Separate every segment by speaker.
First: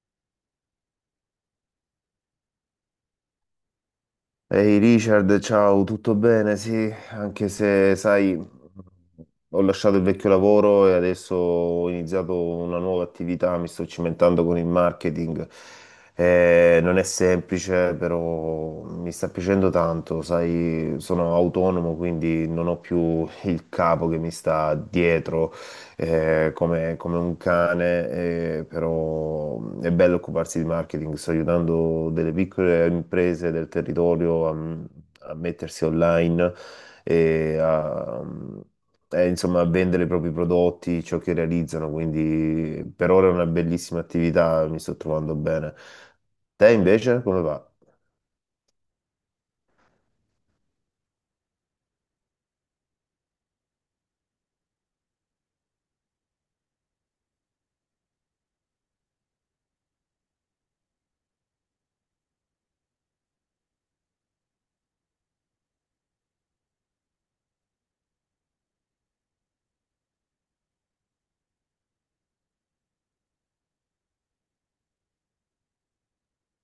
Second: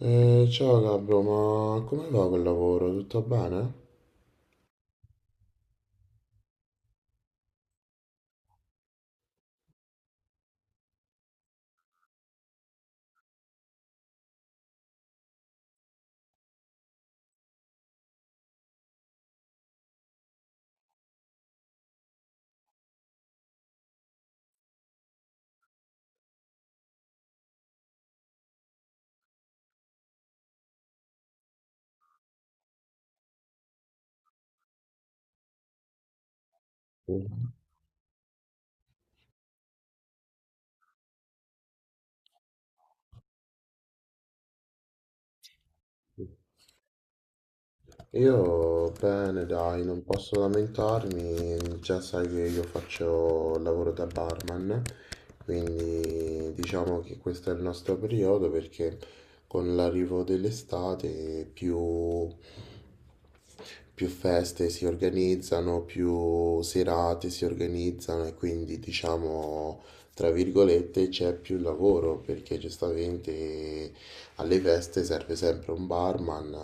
Speaker 1: Ciao Gabro, ma come va col lavoro? Tutto bene?
Speaker 2: Ehi Richard, ciao, tutto bene? Sì, anche se sai, ho lasciato il vecchio lavoro e adesso ho iniziato una nuova attività, mi sto cimentando con il marketing. Non è semplice, però mi sta piacendo tanto, sai, sono autonomo, quindi non ho più il capo che mi sta dietro come un cane, però è bello occuparsi di marketing. Sto aiutando delle piccole imprese del territorio a, a mettersi online e a, insomma, a vendere i propri prodotti, ciò che realizzano. Quindi per ora è una bellissima attività, mi sto trovando bene. Te invece come va?
Speaker 1: Io bene, dai, non posso lamentarmi, già sai che io faccio il lavoro da barman, quindi diciamo che questo è il nostro periodo perché con l'arrivo dell'estate più feste si organizzano, più serate si organizzano e quindi diciamo, tra virgolette, c'è più lavoro perché giustamente alle feste serve sempre un barman,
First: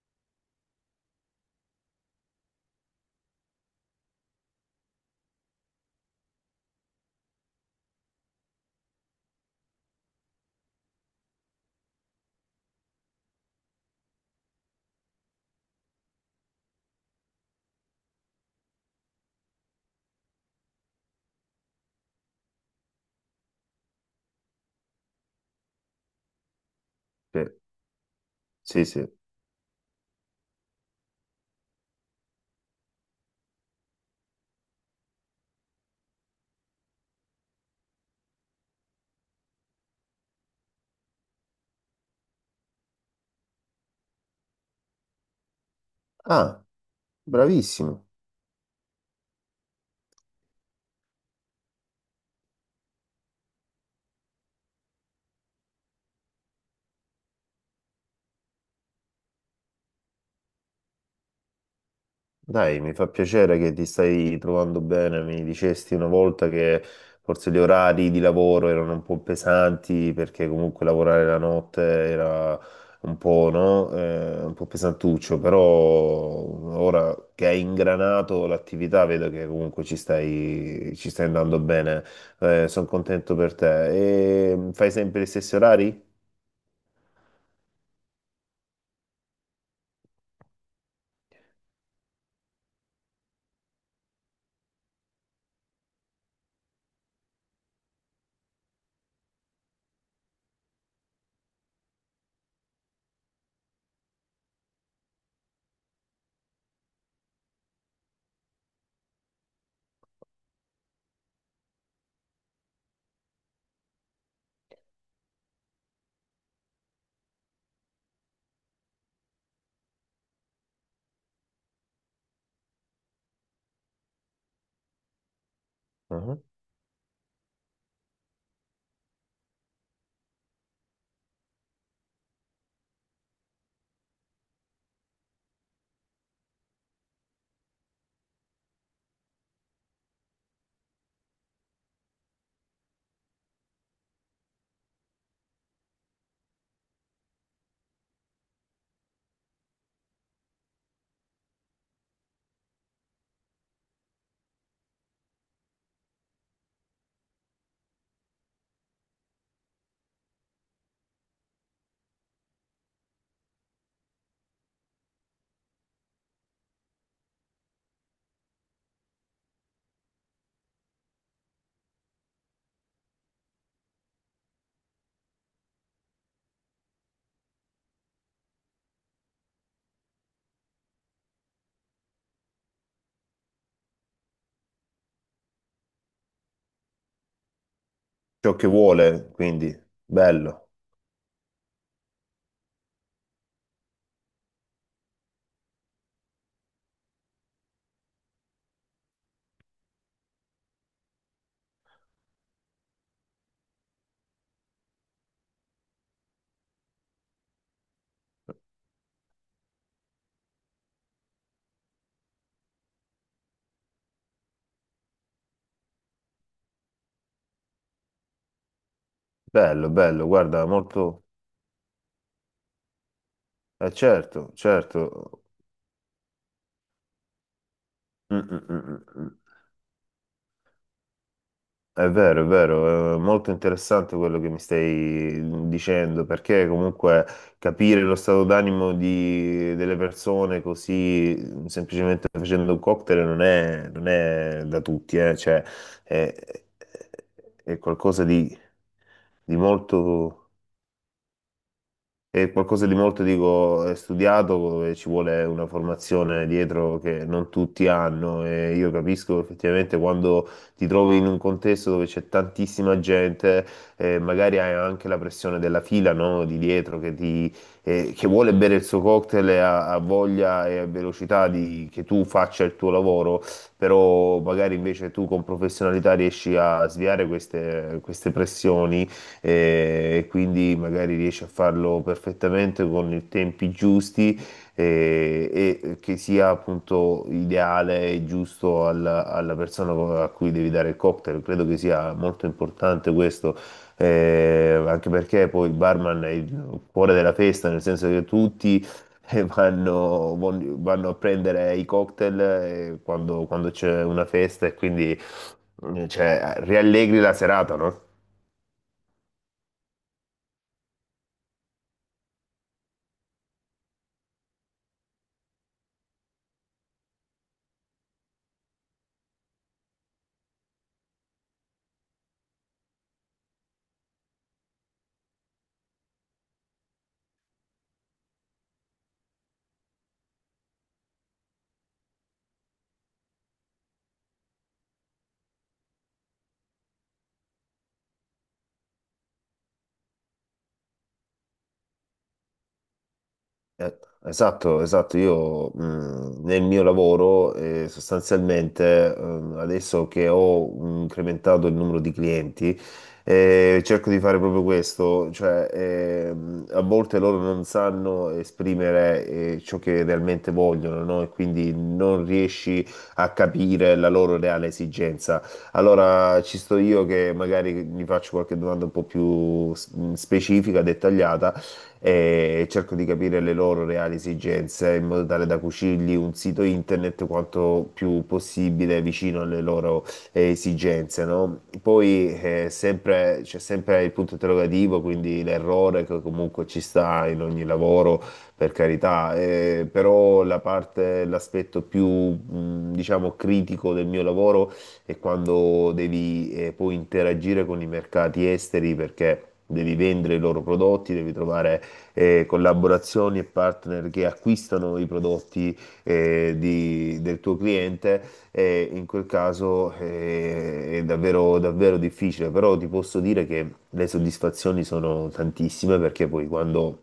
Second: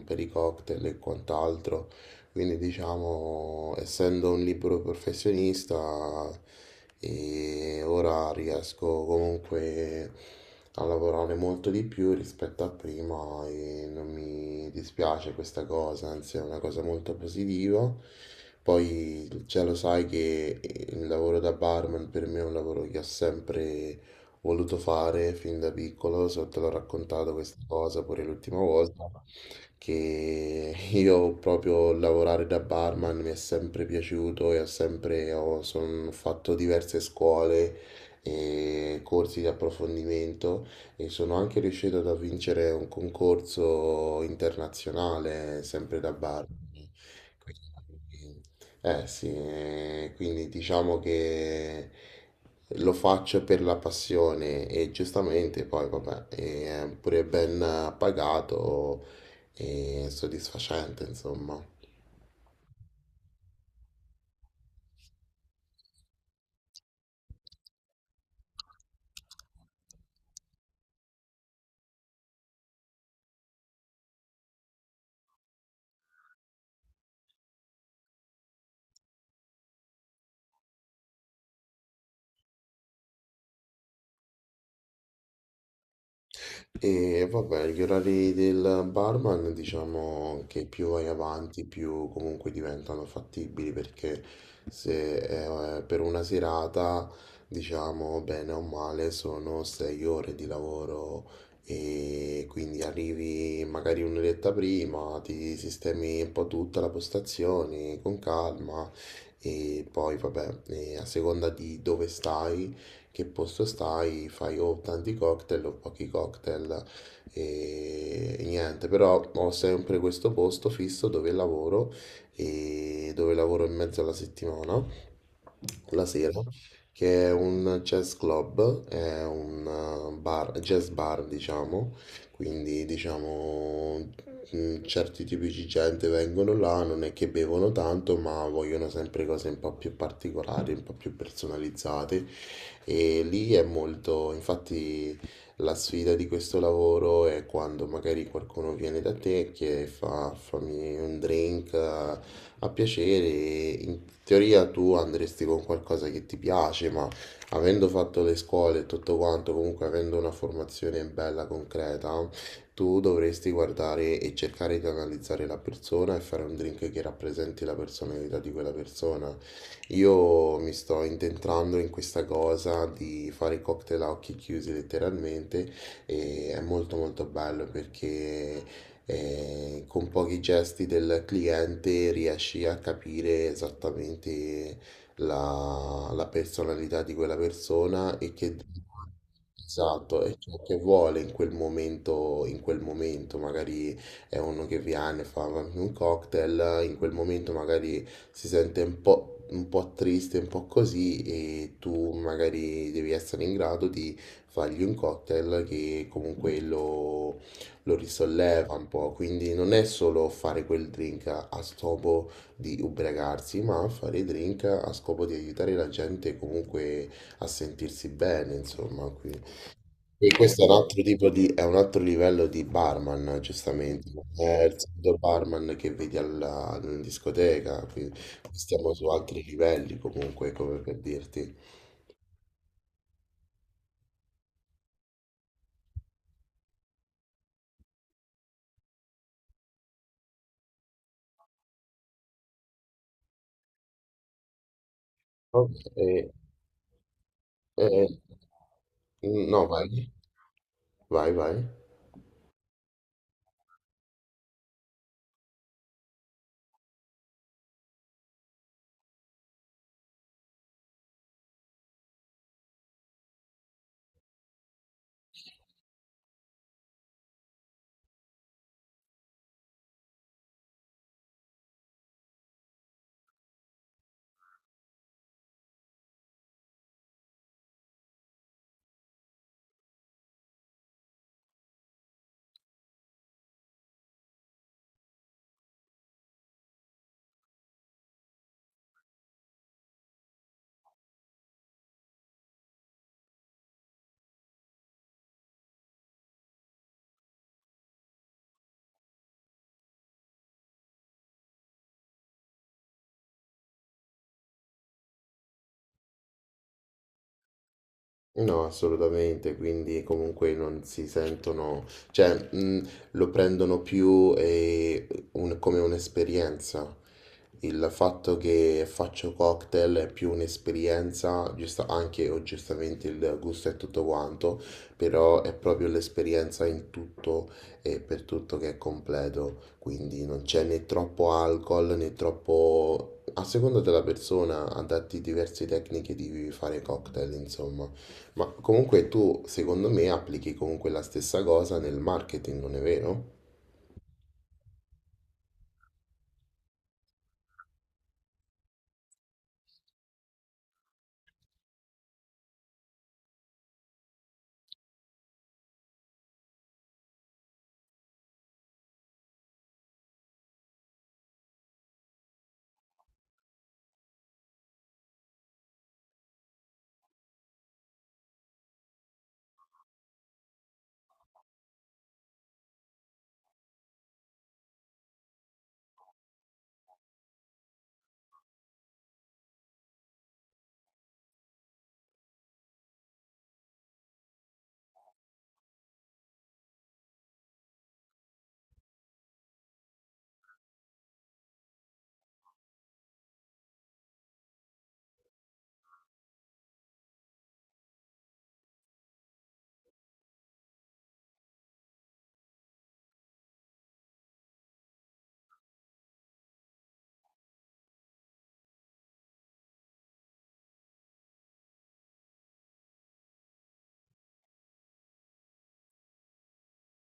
Speaker 1: per i cocktail e quant'altro. Quindi diciamo, essendo un libero professionista, e ora riesco comunque a lavorare molto di più rispetto a prima e non mi dispiace questa cosa, anzi è una cosa molto positiva. Poi già lo sai che il lavoro da barman per me è un lavoro che ho sempre voluto fare fin da piccolo, so, te l'ho raccontato
Speaker 2: Sì,
Speaker 1: questa cosa pure l'ultima
Speaker 2: sì.
Speaker 1: volta che io proprio lavorare da barman mi è sempre piaciuto e ho son fatto diverse scuole e corsi di approfondimento e sono anche riuscito a vincere un concorso internazionale sempre da barman.
Speaker 2: Ah, bravissimo.
Speaker 1: Quindi, eh sì, quindi diciamo che lo faccio per la passione e giustamente poi vabbè, è pure ben pagato e soddisfacente, insomma.
Speaker 2: Dai, mi fa piacere che ti stai trovando bene. Mi dicesti una volta che forse gli orari di lavoro erano un po' pesanti perché comunque lavorare la notte era un po', no? Un po' pesantuccio, però ora che hai ingranato l'attività vedo che comunque ci stai andando bene. Sono contento per te. E fai sempre gli stessi orari?
Speaker 1: E vabbè, gli orari del barman diciamo che più vai avanti, più comunque diventano fattibili perché se per una serata, diciamo bene o male, sono 6 ore di lavoro e quindi arrivi magari un'oretta prima, ti sistemi un po' tutta la postazione con calma. E poi, vabbè, a seconda di dove stai, che posto stai, fai o tanti cocktail o pochi cocktail e niente, però ho sempre questo posto fisso dove lavoro e dove lavoro in mezzo alla settimana, la sera.
Speaker 2: Mhm.
Speaker 1: Mhm. Che è un jazz club, è un bar, jazz bar diciamo, quindi diciamo certi tipi di gente vengono là, non è che bevono tanto, ma vogliono sempre cose un po' più particolari, un po' più personalizzate. E lì è molto, infatti, la sfida di questo lavoro è quando magari qualcuno viene da te e chiede fammi un drink a piacere. In teoria tu andresti con qualcosa che ti piace, ma avendo fatto le scuole e tutto quanto, comunque avendo una formazione bella concreta, tu dovresti guardare e cercare di analizzare la persona e fare un drink che rappresenti la personalità di quella persona. Io mi sto intentrando in questa cosa di fare cocktail a occhi chiusi letteralmente e è molto molto bello perché con pochi gesti del cliente riesci a capire esattamente la personalità di quella persona e
Speaker 2: Ciò
Speaker 1: che
Speaker 2: che vuole, quindi
Speaker 1: esatto, è ciò
Speaker 2: bello,
Speaker 1: che vuole in quel momento magari è uno che viene, fa un cocktail, in quel momento magari si sente un po' triste, un po' così e tu magari devi essere in grado di fargli un cocktail che comunque lo risolleva un po', quindi non è solo fare quel drink a scopo di ubriacarsi, ma fare drink a scopo di aiutare la gente comunque a sentirsi bene, insomma, quindi...
Speaker 2: bello, bello,
Speaker 1: E questo è
Speaker 2: guarda,
Speaker 1: un altro
Speaker 2: molto.
Speaker 1: tipo di, è un altro livello di barman, giustamente. Non
Speaker 2: Certo,
Speaker 1: è il solito
Speaker 2: certo.
Speaker 1: barman che vedi alla discoteca, quindi
Speaker 2: Mm, mm, mm,
Speaker 1: stiamo
Speaker 2: mm.
Speaker 1: su
Speaker 2: mm.
Speaker 1: altri livelli comunque, come per dirti.
Speaker 2: È vero, è vero, è molto interessante quello che mi stai dicendo, perché comunque capire lo stato d'animo di- delle persone così semplicemente facendo un cocktail non è da tutti, cioè,
Speaker 1: Ok,
Speaker 2: è, è
Speaker 1: eh,
Speaker 2: qualcosa di
Speaker 1: no, vai,
Speaker 2: molto.
Speaker 1: vai, vai.
Speaker 2: È qualcosa di molto, dico, è studiato, dove ci vuole una formazione dietro che non tutti hanno e io capisco effettivamente quando ti trovi in un contesto dove c'è tantissima gente, magari hai anche la pressione della fila, no, di dietro che, ti, che vuole bere il suo cocktail e ha, ha voglia e ha velocità di, che tu faccia il tuo lavoro, però magari invece tu con professionalità riesci a sviare queste pressioni e quindi magari riesce a farlo perfettamente con i tempi giusti eh, e che sia appunto ideale e giusto alla, alla persona a cui devi dare il cocktail. Credo che sia molto importante questo. Anche perché poi il barman è il cuore della festa, nel senso che tutti e vanno, vanno a prendere i cocktail quando c'è una festa e quindi cioè, riallegri la serata, no?
Speaker 1: No, assolutamente, quindi comunque non si sentono, cioè, lo prendono più un- come un'esperienza. Il fatto che faccio cocktail è più un'esperienza, giusta- anche o giustamente il gusto è tutto quanto, però è proprio l'esperienza in tutto e per tutto che è completo, quindi non c'è né troppo alcol né troppo... A seconda della persona, adatti diverse tecniche di fare cocktail, insomma. Ma comunque tu, secondo me, applichi comunque la stessa cosa nel marketing, non è vero?
Speaker 2: Eh, Esatto, esatto. Io nel mio lavoro sostanzialmente adesso che ho incrementato il numero di clienti cerco di fare proprio questo, cioè a volte loro non sanno esprimere ciò che realmente vogliono, no? E quindi non riesci a capire la loro reale esigenza. Allora ci sto io che magari mi faccio qualche domanda un po' più s- specifica, dettagliata e cerco di capire le loro reali esigenze in modo tale da cucirgli un sito internet quanto più possibile vicino alle loro esigenze, no? Poi c'è sempre il punto interrogativo, quindi l'errore che comunque ci sta in ogni lavoro, per carità, però la parte, l'aspetto più, diciamo, critico del mio lavoro è quando devi poi interagire con i mercati esteri perché... Devi vendere i loro prodotti, devi trovare collaborazioni e partner che acquistano i prodotti del tuo cliente, in quel caso è davvero, davvero difficile, però ti posso dire che le soddisfazioni sono tantissime perché poi quando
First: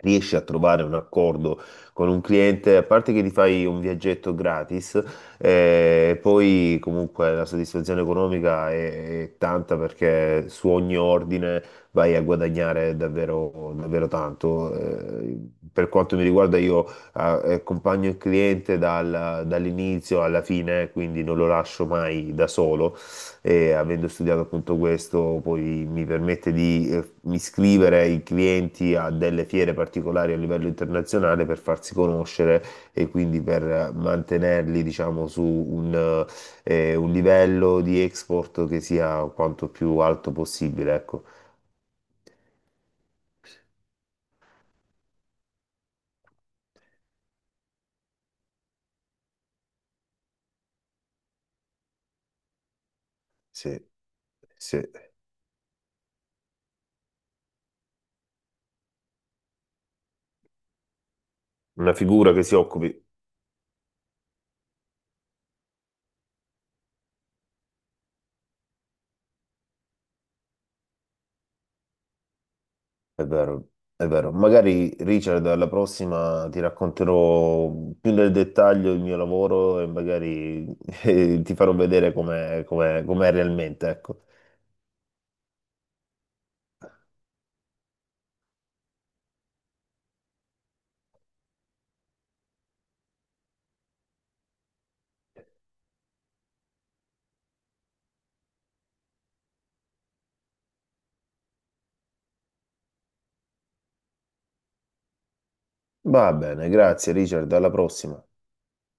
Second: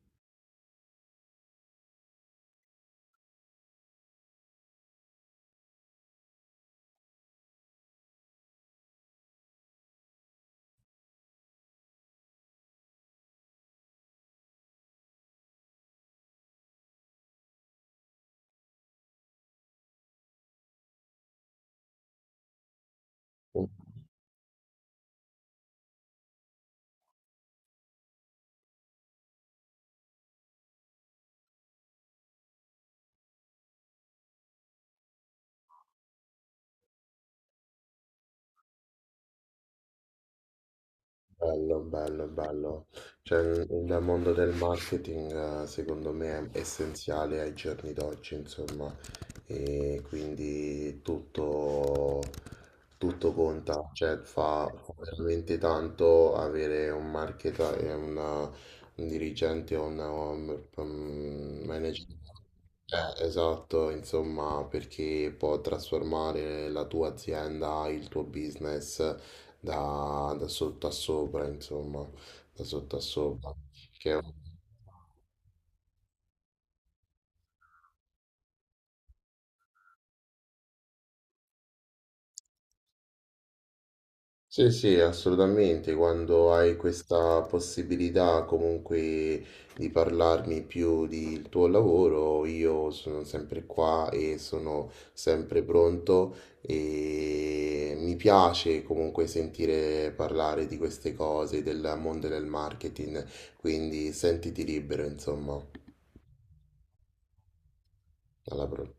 Speaker 2: riesci a trovare un accordo con un cliente, a parte che ti fai un viaggetto gratis, poi comunque la soddisfazione economica è tanta perché su ogni ordine vai a guadagnare davvero, davvero tanto. Per quanto mi riguarda io accompagno il cliente dall'inizio alla fine, quindi non lo lascio mai da solo e avendo studiato appunto questo, poi mi permette di iscrivere i clienti a delle fiere particolari a livello internazionale per farsi conoscere e quindi per mantenerli, diciamo, su un livello di export che sia quanto più alto possibile, ecco.
Speaker 1: Bello, bello, bello. Cioè, il mondo del marketing, secondo me, è essenziale ai giorni d'oggi, insomma, e quindi tutto, tutto
Speaker 2: Sì,
Speaker 1: conta, cioè fa,
Speaker 2: sì.
Speaker 1: fa veramente tanto avere un marketer e una- un dirigente o una- un
Speaker 2: Una
Speaker 1: manager.
Speaker 2: figura che si occupi.
Speaker 1: Esatto, insomma, perché può trasformare la tua azienda, il tuo business da sotto a sopra, insomma, da sotto a
Speaker 2: È
Speaker 1: sopra.
Speaker 2: vero, è
Speaker 1: Che...
Speaker 2: vero. Magari Richard, alla prossima ti racconterò più nel dettaglio il mio lavoro e magari ti farò vedere com'è realmente, ecco.
Speaker 1: Sì, sì, assolutamente, quando hai questa possibilità comunque di parlarmi più del tuo lavoro, io sono sempre qua e sono sempre pronto e mi piace comunque sentire parlare di queste cose, del mondo del marketing, quindi sentiti libero, insomma,
Speaker 2: Va bene, grazie Richard, alla prossima.
Speaker 1: alla prossima.